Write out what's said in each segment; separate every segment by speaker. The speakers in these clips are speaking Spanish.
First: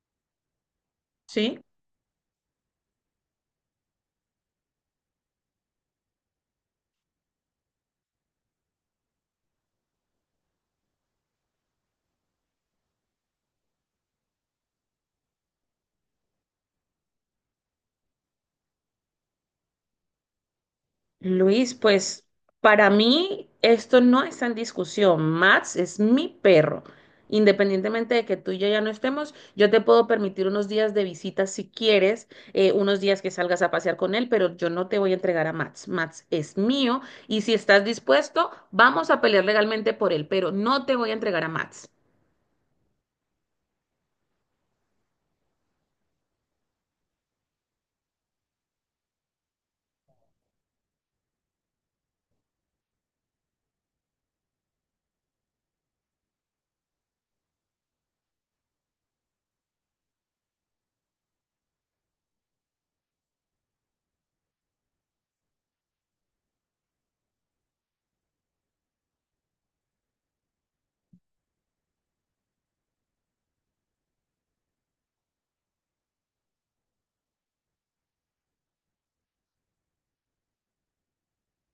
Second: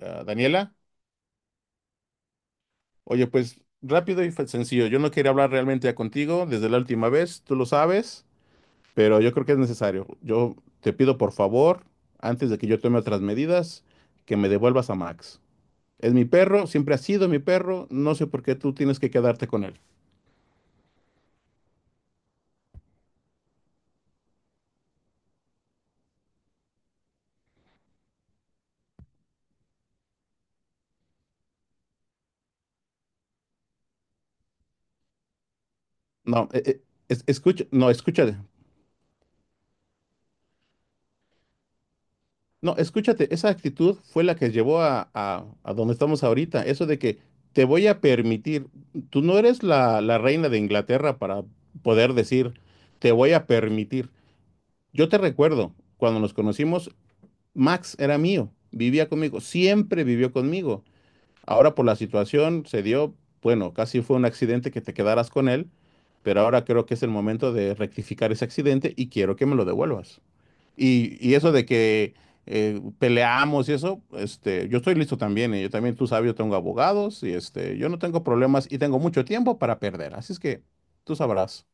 Speaker 1: Ah, Daniela,
Speaker 2: Sí,
Speaker 1: oye, pues rápido y sencillo. Yo no quería hablar realmente ya contigo desde la última vez, tú lo sabes, pero yo creo que es necesario. Yo te pido por favor, antes de que yo tome otras medidas, que me devuelvas a Max. Es mi perro, siempre ha sido mi perro, no sé por qué tú tienes que quedarte con él.
Speaker 2: Luis, pues para mí esto no está en discusión. Max es mi perro. Independientemente de que tú y yo ya no estemos, yo te puedo permitir unos días de visita si quieres, unos días que salgas a pasear con él, pero yo no te voy a entregar a Max. Max
Speaker 1: No,
Speaker 2: es mío, y si
Speaker 1: escucha,
Speaker 2: estás
Speaker 1: no, escucha.
Speaker 2: dispuesto, vamos a pelear legalmente por él, pero no te voy a entregar a Max.
Speaker 1: No, escúchate, esa actitud fue la que llevó a donde estamos ahorita. Eso de que te voy a permitir, tú no eres la reina de Inglaterra para poder decir, te voy a permitir. Yo te recuerdo, cuando nos conocimos, Max era mío, vivía conmigo, siempre vivió conmigo. Ahora por la situación se dio, bueno, casi fue un accidente que te quedaras con él, pero ahora creo que es el momento de rectificar ese accidente y quiero que me lo devuelvas. Y eso de que peleamos y eso, yo estoy listo también. Y yo también, tú sabes, yo tengo abogados y yo no tengo problemas y tengo mucho tiempo para perder. Así es que tú sabrás.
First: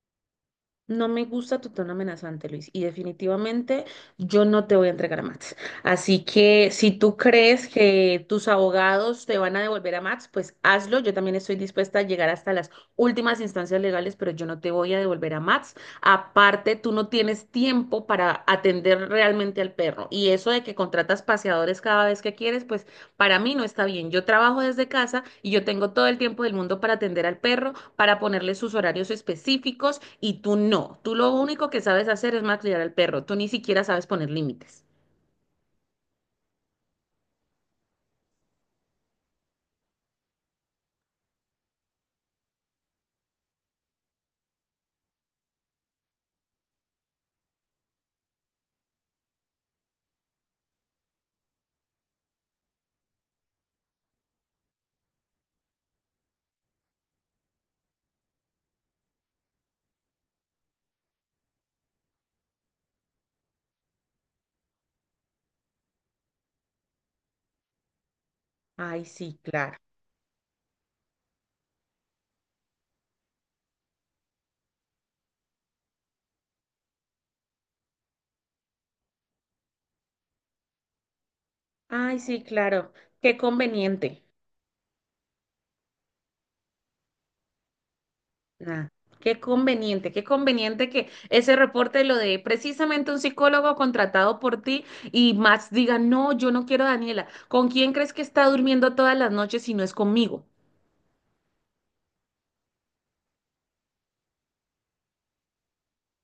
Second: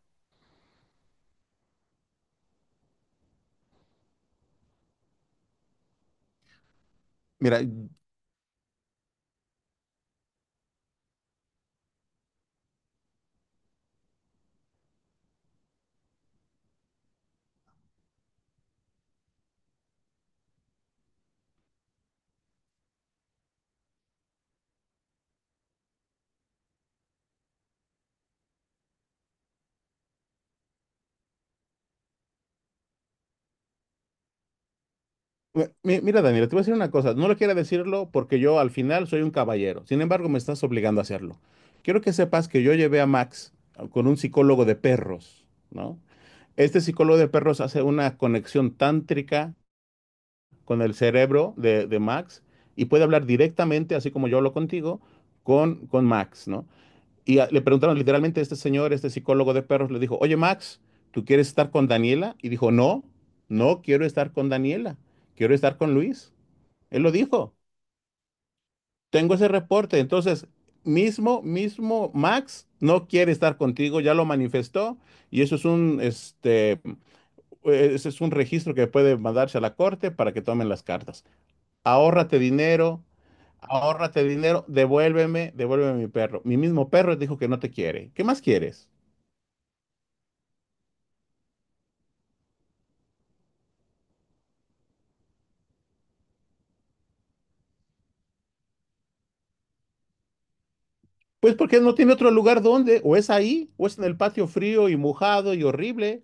Speaker 2: No me gusta tu tono amenazante, Luis, y definitivamente yo no te voy a entregar a Max. Así que si tú
Speaker 1: Mira,
Speaker 2: crees que tus abogados te van a devolver a Max, pues hazlo. Yo también estoy dispuesta a llegar hasta las últimas instancias legales, pero yo no te voy a devolver a Max. Aparte, tú no tienes tiempo para atender realmente al perro. Y eso de que contratas paseadores cada vez que quieres, pues para mí no está bien. Yo trabajo desde casa y yo tengo todo el tiempo del mundo para atender al perro, para ponerle sus horarios específicos, y tú no. Tú lo único que sabes hacer es malcriar al perro. Tú ni siquiera sabes poner límites.
Speaker 1: mi- mira, Daniela, te voy a decir una cosa. No lo quiero decirlo porque yo al final soy un caballero. Sin embargo, me estás obligando a hacerlo. Quiero que sepas que yo llevé a Max con un psicólogo de perros, ¿no? Este psicólogo de perros hace una conexión tántrica con el cerebro de Max y puede hablar directamente, así como yo hablo contigo, con Max, ¿no? Le preguntaron literalmente a este señor, este psicólogo de perros, le dijo, oye Max, ¿tú quieres estar con Daniela? Y dijo, no, no quiero estar con Daniela, quiero estar con Luis. Él lo dijo,
Speaker 2: Ay,
Speaker 1: tengo
Speaker 2: sí,
Speaker 1: ese
Speaker 2: claro.
Speaker 1: reporte, entonces, mismo Max no quiere estar contigo, ya lo manifestó y eso es ese es un registro que puede mandarse a la corte para que tomen las cartas.
Speaker 2: Ay,
Speaker 1: Ahórrate
Speaker 2: sí, claro.
Speaker 1: dinero,
Speaker 2: Qué conveniente.
Speaker 1: ahórrate dinero, devuélveme, devuélveme mi perro. Mi mismo perro dijo que no te quiere. ¿Qué más quieres?
Speaker 2: Ah, qué conveniente que ese reporte lo de precisamente un psicólogo contratado por ti y Max diga, no, yo no quiero a Daniela. ¿Con quién crees que está durmiendo todas las noches si no es conmigo?
Speaker 1: Pues porque no tiene otro lugar donde, o es ahí, o es en el patio frío y mojado y horrible.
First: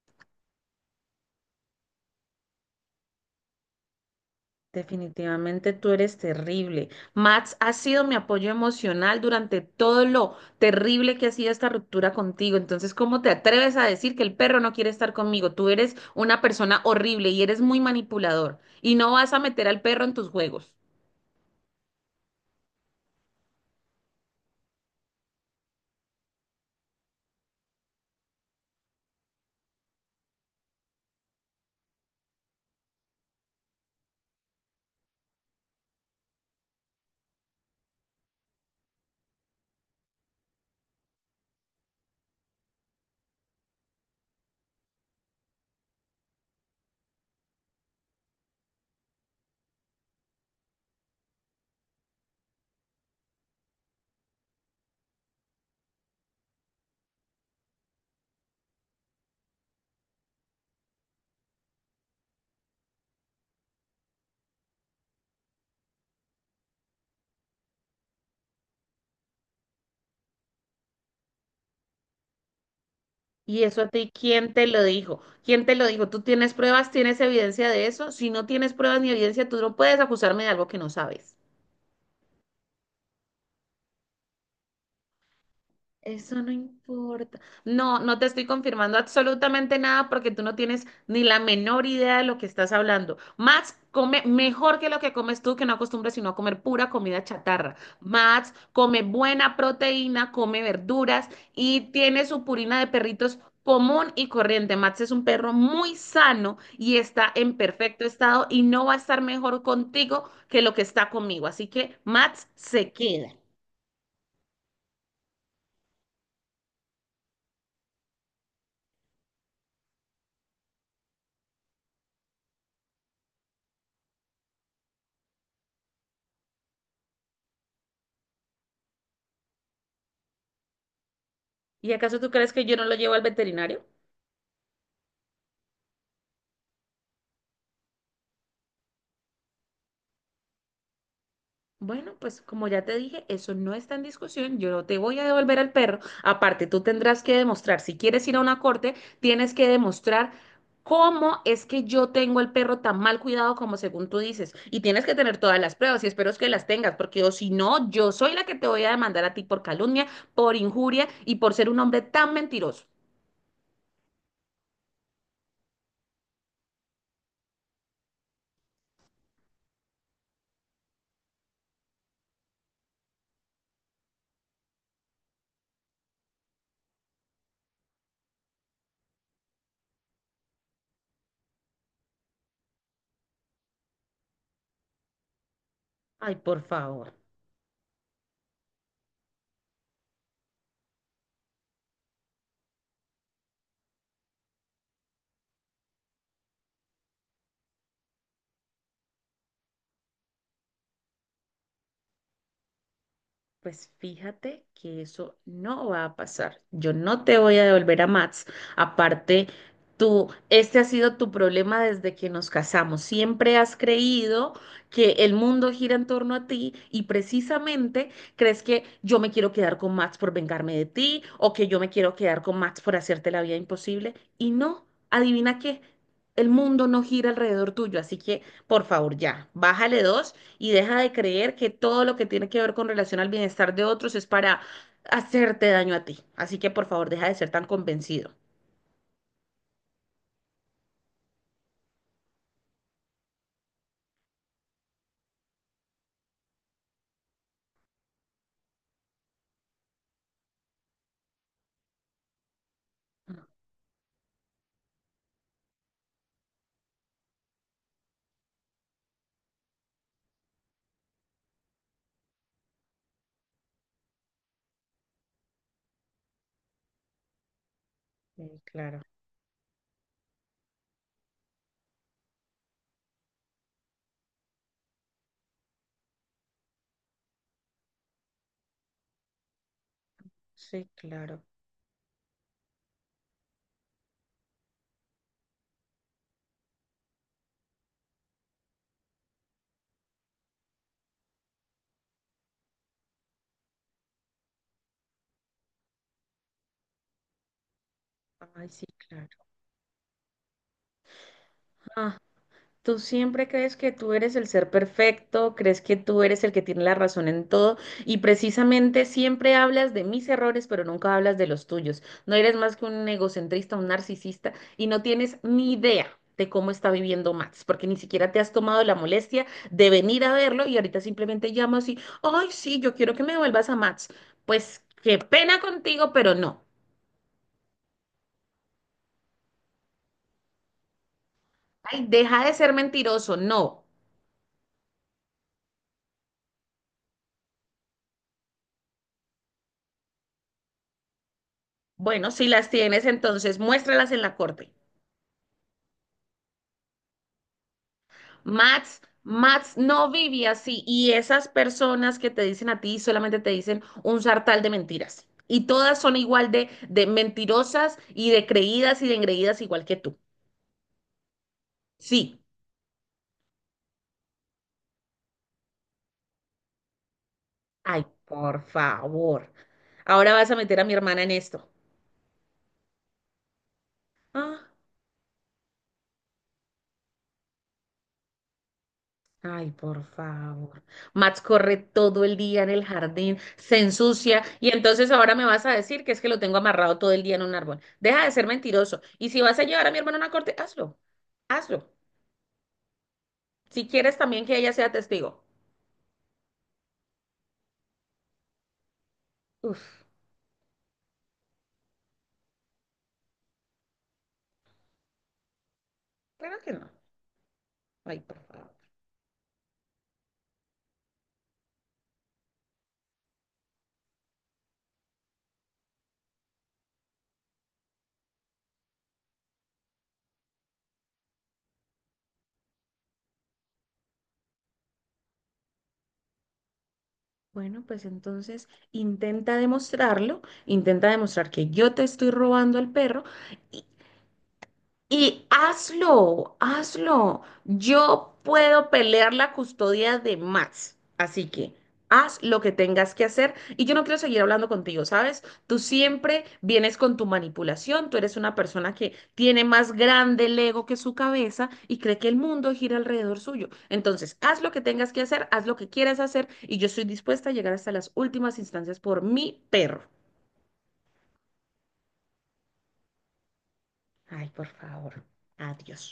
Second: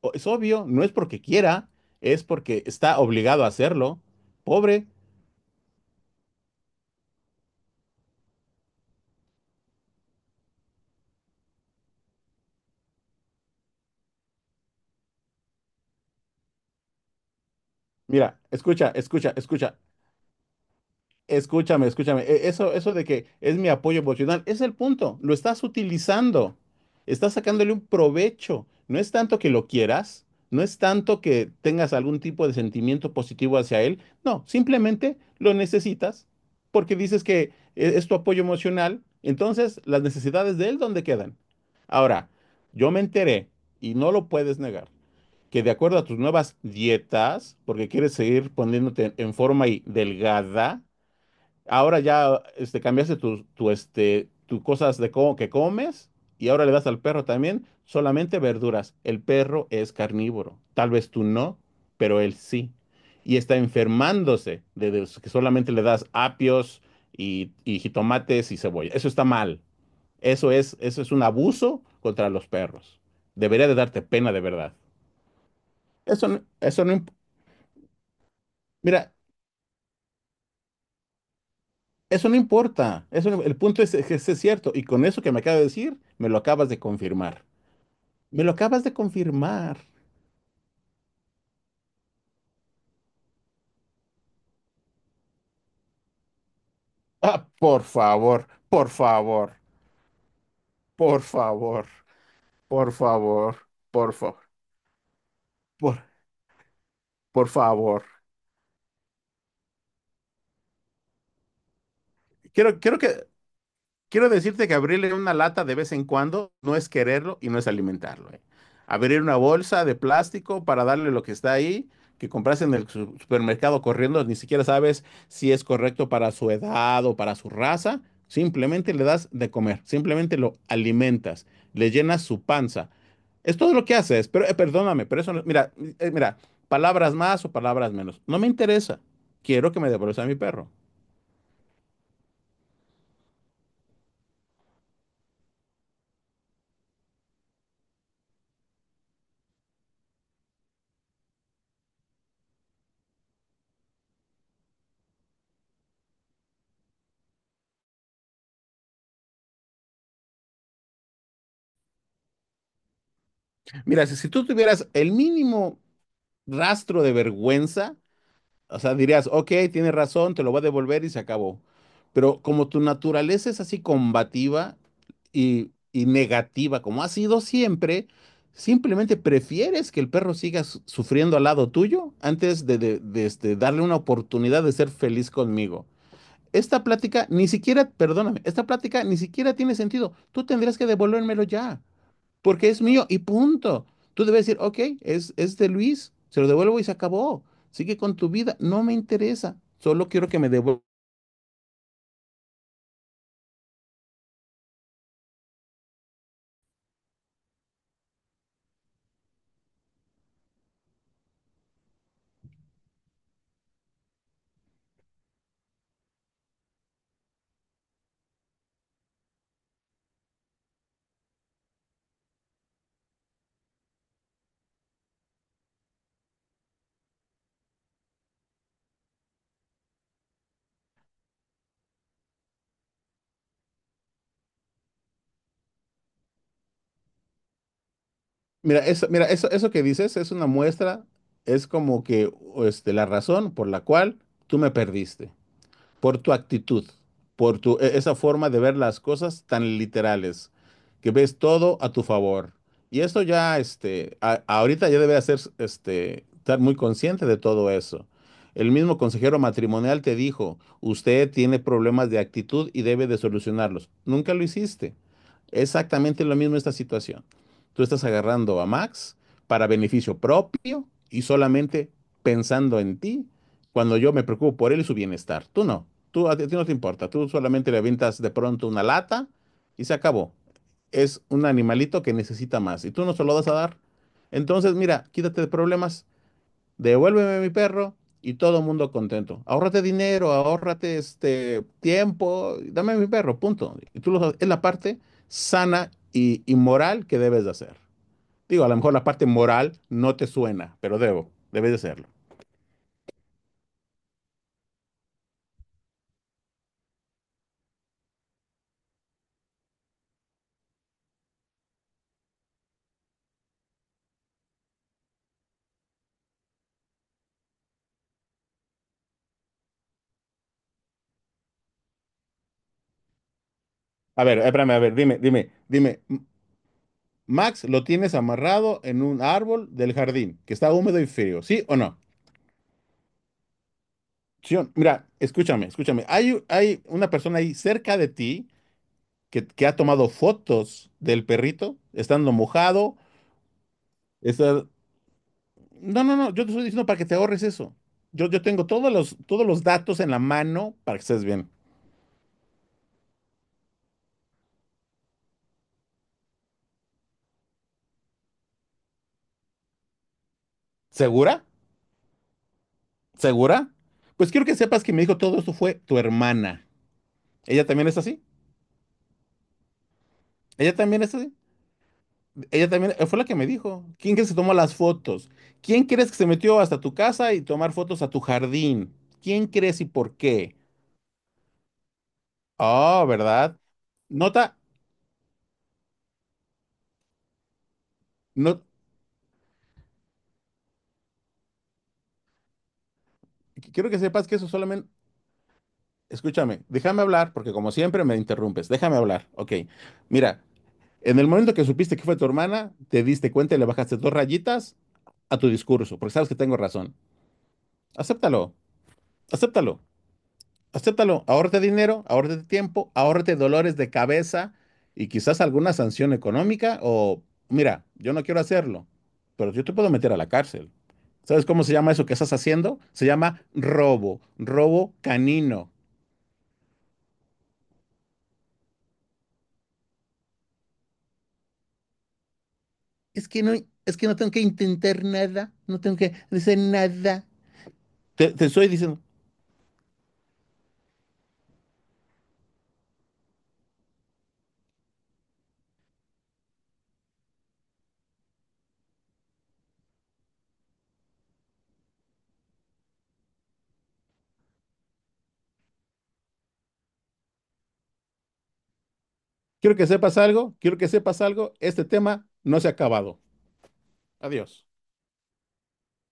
Speaker 1: Es obvio, no es porque quiera, es porque está obligado a hacerlo. Pobre.
Speaker 2: Definitivamente tú eres terrible. Max ha sido mi apoyo emocional durante todo lo terrible que ha sido esta ruptura contigo. Entonces, ¿cómo te atreves a decir que el perro no quiere estar conmigo? Tú eres una persona horrible y eres muy
Speaker 1: Mira,
Speaker 2: manipulador
Speaker 1: escucha,
Speaker 2: y no vas
Speaker 1: escucha,
Speaker 2: a meter
Speaker 1: escucha.
Speaker 2: al perro en tus juegos.
Speaker 1: Escúchame, escúchame. Eso, eso de que es mi apoyo emocional, es el punto. Lo estás utilizando. Estás sacándole un provecho. No es tanto que lo quieras, no es tanto que tengas algún tipo de sentimiento positivo hacia él. No, simplemente lo necesitas porque dices que es tu apoyo emocional. Entonces, las necesidades de él, ¿dónde quedan? Ahora, yo me enteré, y no lo puedes negar, que de acuerdo a tus nuevas dietas, porque quieres seguir poniéndote en forma y delgada, ahora ya cambiaste tu cosas de que comes y ahora le das al perro también solamente verduras. El perro es carnívoro. Tal vez tú no, pero él sí. Y está enfermándose de que solamente le das apios y jitomates y cebolla. Eso está mal. Eso es un abuso contra los perros.
Speaker 2: ¿Y
Speaker 1: Debería de
Speaker 2: eso a
Speaker 1: darte
Speaker 2: ti
Speaker 1: pena de
Speaker 2: quién te
Speaker 1: verdad.
Speaker 2: lo dijo? ¿Quién te lo dijo? ¿Tú tienes
Speaker 1: Eso
Speaker 2: pruebas?
Speaker 1: no... imp-
Speaker 2: ¿Tienes evidencia de eso? Si no tienes pruebas ni
Speaker 1: Mira,
Speaker 2: evidencia, tú no puedes acusarme de algo que no sabes.
Speaker 1: Eso no importa. Eso no El punto es que es cierto. Y con eso que me acabas de decir, me
Speaker 2: Eso
Speaker 1: lo
Speaker 2: no
Speaker 1: acabas de
Speaker 2: importa.
Speaker 1: confirmar.
Speaker 2: No, no te
Speaker 1: Me
Speaker 2: estoy
Speaker 1: lo acabas de
Speaker 2: confirmando
Speaker 1: confirmar.
Speaker 2: absolutamente nada porque tú no tienes ni la menor idea de lo que estás hablando. Max come mejor que lo que comes tú, que no acostumbras sino a comer pura comida
Speaker 1: Ah,
Speaker 2: chatarra.
Speaker 1: por favor,
Speaker 2: Max
Speaker 1: por
Speaker 2: come buena
Speaker 1: favor,
Speaker 2: proteína, come
Speaker 1: por
Speaker 2: verduras y
Speaker 1: favor,
Speaker 2: tiene su purina de
Speaker 1: por
Speaker 2: perritos
Speaker 1: favor,
Speaker 2: común
Speaker 1: por
Speaker 2: y
Speaker 1: favor,
Speaker 2: corriente. Max es un perro muy
Speaker 1: por,
Speaker 2: sano y está
Speaker 1: por
Speaker 2: en
Speaker 1: favor.
Speaker 2: perfecto estado y no va a estar mejor contigo que lo que está conmigo. Así que Max
Speaker 1: Quiero,
Speaker 2: se
Speaker 1: quiero que,
Speaker 2: queda.
Speaker 1: Quiero decirte que abrirle una lata de vez en cuando no es quererlo y no es alimentarlo, ¿eh? Abrir una bolsa de plástico para darle lo que está ahí, que compras en el supermercado corriendo, ni siquiera sabes si es correcto para su edad o para su raza. Simplemente le das de comer, simplemente lo alimentas, le
Speaker 2: ¿Y acaso
Speaker 1: llenas
Speaker 2: tú
Speaker 1: su
Speaker 2: crees que yo no
Speaker 1: panza.
Speaker 2: lo llevo al
Speaker 1: Es todo
Speaker 2: veterinario?
Speaker 1: lo que haces, pero perdóname, pero eso no- mira, mira, palabras más o palabras menos. No me interesa. Quiero que me devuelvas a mi perro.
Speaker 2: Bueno, pues como ya te dije, eso no está en discusión. Yo no te voy a devolver al perro. Aparte, tú tendrás que demostrar, si quieres ir a una corte, tienes que demostrar cómo es que yo tengo el perro tan mal cuidado como según tú dices. Y tienes que tener todas las pruebas y espero es que las tengas, porque o si no, yo soy la que te voy a demandar a ti por calumnia, por injuria y por ser un hombre tan mentiroso.
Speaker 1: Mira, si tú tuvieras el mínimo rastro de vergüenza, o sea, dirías, ok, tienes razón, te lo voy a devolver y se acabó. Pero como tu naturaleza es así combativa y negativa, como ha sido siempre, simplemente prefieres que el perro siga sufriendo al lado tuyo antes darle una oportunidad de ser feliz conmigo.
Speaker 2: Ay, por
Speaker 1: Esta
Speaker 2: favor.
Speaker 1: plática ni siquiera, perdóname, esta plática ni siquiera tiene sentido. Tú tendrías que devolvérmelo ya porque es mío y punto. Tú debes decir, ok, es de Luis, se lo devuelvo y se acabó. Sigue con tu vida, no me interesa, solo quiero que me devuelva.
Speaker 2: Pues fíjate que eso no va a pasar. Yo no te voy a devolver a Mats. Aparte, tú, este ha sido tu problema desde que nos casamos. Siempre has creído que el mundo gira en torno a ti y precisamente crees que yo me quiero quedar con Mats por vengarme de ti o que yo me quiero quedar con Mats por hacerte la vida imposible. Y no, adivina qué, el mundo no gira alrededor tuyo. Así que, por favor, ya, bájale dos y deja de creer que todo lo que tiene que ver con relación al bienestar de otros es para hacerte daño a ti. Así que por favor, deja de ser tan convencido.
Speaker 1: Mira, eso que dices es una muestra, es como que la razón por la cual tú me perdiste, por tu actitud, esa forma de ver las cosas tan literales, que ves todo a tu favor. Y esto ya, ahorita ya debe hacer, estar muy consciente de todo eso. El mismo consejero matrimonial te dijo, usted tiene problemas de actitud y debe de solucionarlos. Nunca lo hiciste. Exactamente lo mismo esta situación. Tú estás
Speaker 2: Sí,
Speaker 1: agarrando a
Speaker 2: claro,
Speaker 1: Max para beneficio propio y solamente pensando en ti cuando yo me preocupo por él y su bienestar. Tú no, tú a ti no te importa, tú solamente le avientas de pronto una lata y se acabó.
Speaker 2: sí,
Speaker 1: Es
Speaker 2: claro.
Speaker 1: un animalito que necesita más y tú no se lo vas a dar. Entonces, mira, quítate de problemas, devuélveme mi perro y todo el mundo contento. Ahórrate dinero, ahórrate este tiempo, dame mi perro, punto. Y es la parte sana y moral que debes de hacer. Digo,
Speaker 2: Ay,
Speaker 1: a lo
Speaker 2: sí,
Speaker 1: mejor la parte
Speaker 2: claro.
Speaker 1: moral no te suena, pero debes de hacerlo.
Speaker 2: Ah, tú siempre crees que tú eres el ser perfecto, crees que tú eres el que tiene la razón en todo y precisamente siempre hablas de mis errores, pero nunca hablas de los tuyos. No eres más que un egocentrista, un narcisista y no tienes ni idea de cómo está viviendo Max, porque ni siquiera te has tomado la molestia de venir a verlo y ahorita simplemente llamas y, ay, sí, yo quiero que me vuelvas a Max.
Speaker 1: A ver, espérame, a
Speaker 2: Pues
Speaker 1: ver, dime,
Speaker 2: qué
Speaker 1: dime,
Speaker 2: pena
Speaker 1: dime.
Speaker 2: contigo, pero no.
Speaker 1: Max lo tienes amarrado en un árbol del jardín, que está húmedo y frío, ¿sí o no?
Speaker 2: Ay, deja de ser mentiroso, no.
Speaker 1: Mira, escúchame, escúchame. Hay una persona ahí cerca de ti que ha tomado fotos del perrito,
Speaker 2: Bueno,
Speaker 1: estando
Speaker 2: si las
Speaker 1: mojado.
Speaker 2: tienes, entonces muéstralas en la
Speaker 1: está-
Speaker 2: corte.
Speaker 1: No, no, no, yo te estoy diciendo para que te ahorres eso. Yo tengo
Speaker 2: Max,
Speaker 1: todos los
Speaker 2: Max
Speaker 1: datos
Speaker 2: no
Speaker 1: en la
Speaker 2: vive
Speaker 1: mano
Speaker 2: así.
Speaker 1: para que
Speaker 2: Y
Speaker 1: estés
Speaker 2: esas
Speaker 1: bien.
Speaker 2: personas que te dicen a ti solamente te dicen un sartal de mentiras. Y todas son igual de mentirosas y de creídas y de engreídas igual que tú.
Speaker 1: ¿Segura?
Speaker 2: Sí.
Speaker 1: ¿Segura? Pues quiero que sepas que me dijo todo esto fue tu hermana. ¿Ella también es
Speaker 2: Ay,
Speaker 1: así?
Speaker 2: por favor. Ahora vas a
Speaker 1: ¿Ella
Speaker 2: meter a mi
Speaker 1: también es
Speaker 2: hermana en
Speaker 1: así?
Speaker 2: esto.
Speaker 1: Ella también fue la que me dijo. ¿Quién crees que tomó
Speaker 2: Ah.
Speaker 1: las fotos? ¿Quién crees que se metió hasta tu casa y tomar fotos a tu jardín? ¿Quién
Speaker 2: Ay,
Speaker 1: crees y
Speaker 2: por
Speaker 1: por qué?
Speaker 2: favor. Max corre todo el día en el
Speaker 1: Oh,
Speaker 2: jardín,
Speaker 1: ¿verdad?
Speaker 2: se ensucia
Speaker 1: Nota,
Speaker 2: y entonces ahora me vas a decir que es que lo tengo amarrado todo el día en un árbol. Deja de ser
Speaker 1: no,
Speaker 2: mentiroso. Y si vas a llevar a mi hermano a una corte, hazlo. Hazlo. Si
Speaker 1: quiero que
Speaker 2: quieres
Speaker 1: sepas que
Speaker 2: también
Speaker 1: eso
Speaker 2: que ella
Speaker 1: solamente,
Speaker 2: sea testigo.
Speaker 1: escúchame, déjame hablar, porque como siempre me interrumpes, déjame hablar, ok.
Speaker 2: Uf,
Speaker 1: Mira, en el momento que supiste que fue tu hermana, te diste cuenta y le bajaste dos rayitas a tu discurso, porque sabes que tengo
Speaker 2: claro que no.
Speaker 1: razón.
Speaker 2: Ay, por
Speaker 1: Acéptalo,
Speaker 2: favor.
Speaker 1: acéptalo. Acéptalo, ahórrate dinero, ahórrate tiempo, ahórrate dolores de cabeza y quizás alguna sanción económica o, mira, yo no quiero hacerlo, pero yo te puedo meter a la cárcel. ¿Sabes cómo se llama eso que estás haciendo? Se llama robo, robo canino.
Speaker 2: Bueno, pues entonces intenta demostrarlo, intenta demostrar que yo te estoy robando al perro.
Speaker 1: Es que no tengo que intentar
Speaker 2: Y
Speaker 1: nada, no tengo que
Speaker 2: hazlo,
Speaker 1: hacer nada.
Speaker 2: hazlo. Yo
Speaker 1: Te estoy
Speaker 2: puedo
Speaker 1: diciendo,
Speaker 2: pelear la custodia de Max. Así que haz lo que tengas que hacer. Y yo no quiero seguir hablando contigo, ¿sabes? Tú siempre vienes con tu manipulación. Tú eres una persona que tiene más grande el ego que su cabeza y cree que el mundo gira alrededor suyo. Entonces, haz lo que tengas que hacer, haz lo que quieras hacer. Y yo estoy dispuesta a llegar hasta las últimas instancias por mi
Speaker 1: quiero que
Speaker 2: perro.
Speaker 1: sepas algo, quiero que sepas algo, este tema no se ha acabado.
Speaker 2: Ay,
Speaker 1: Adiós.
Speaker 2: por favor. Adiós.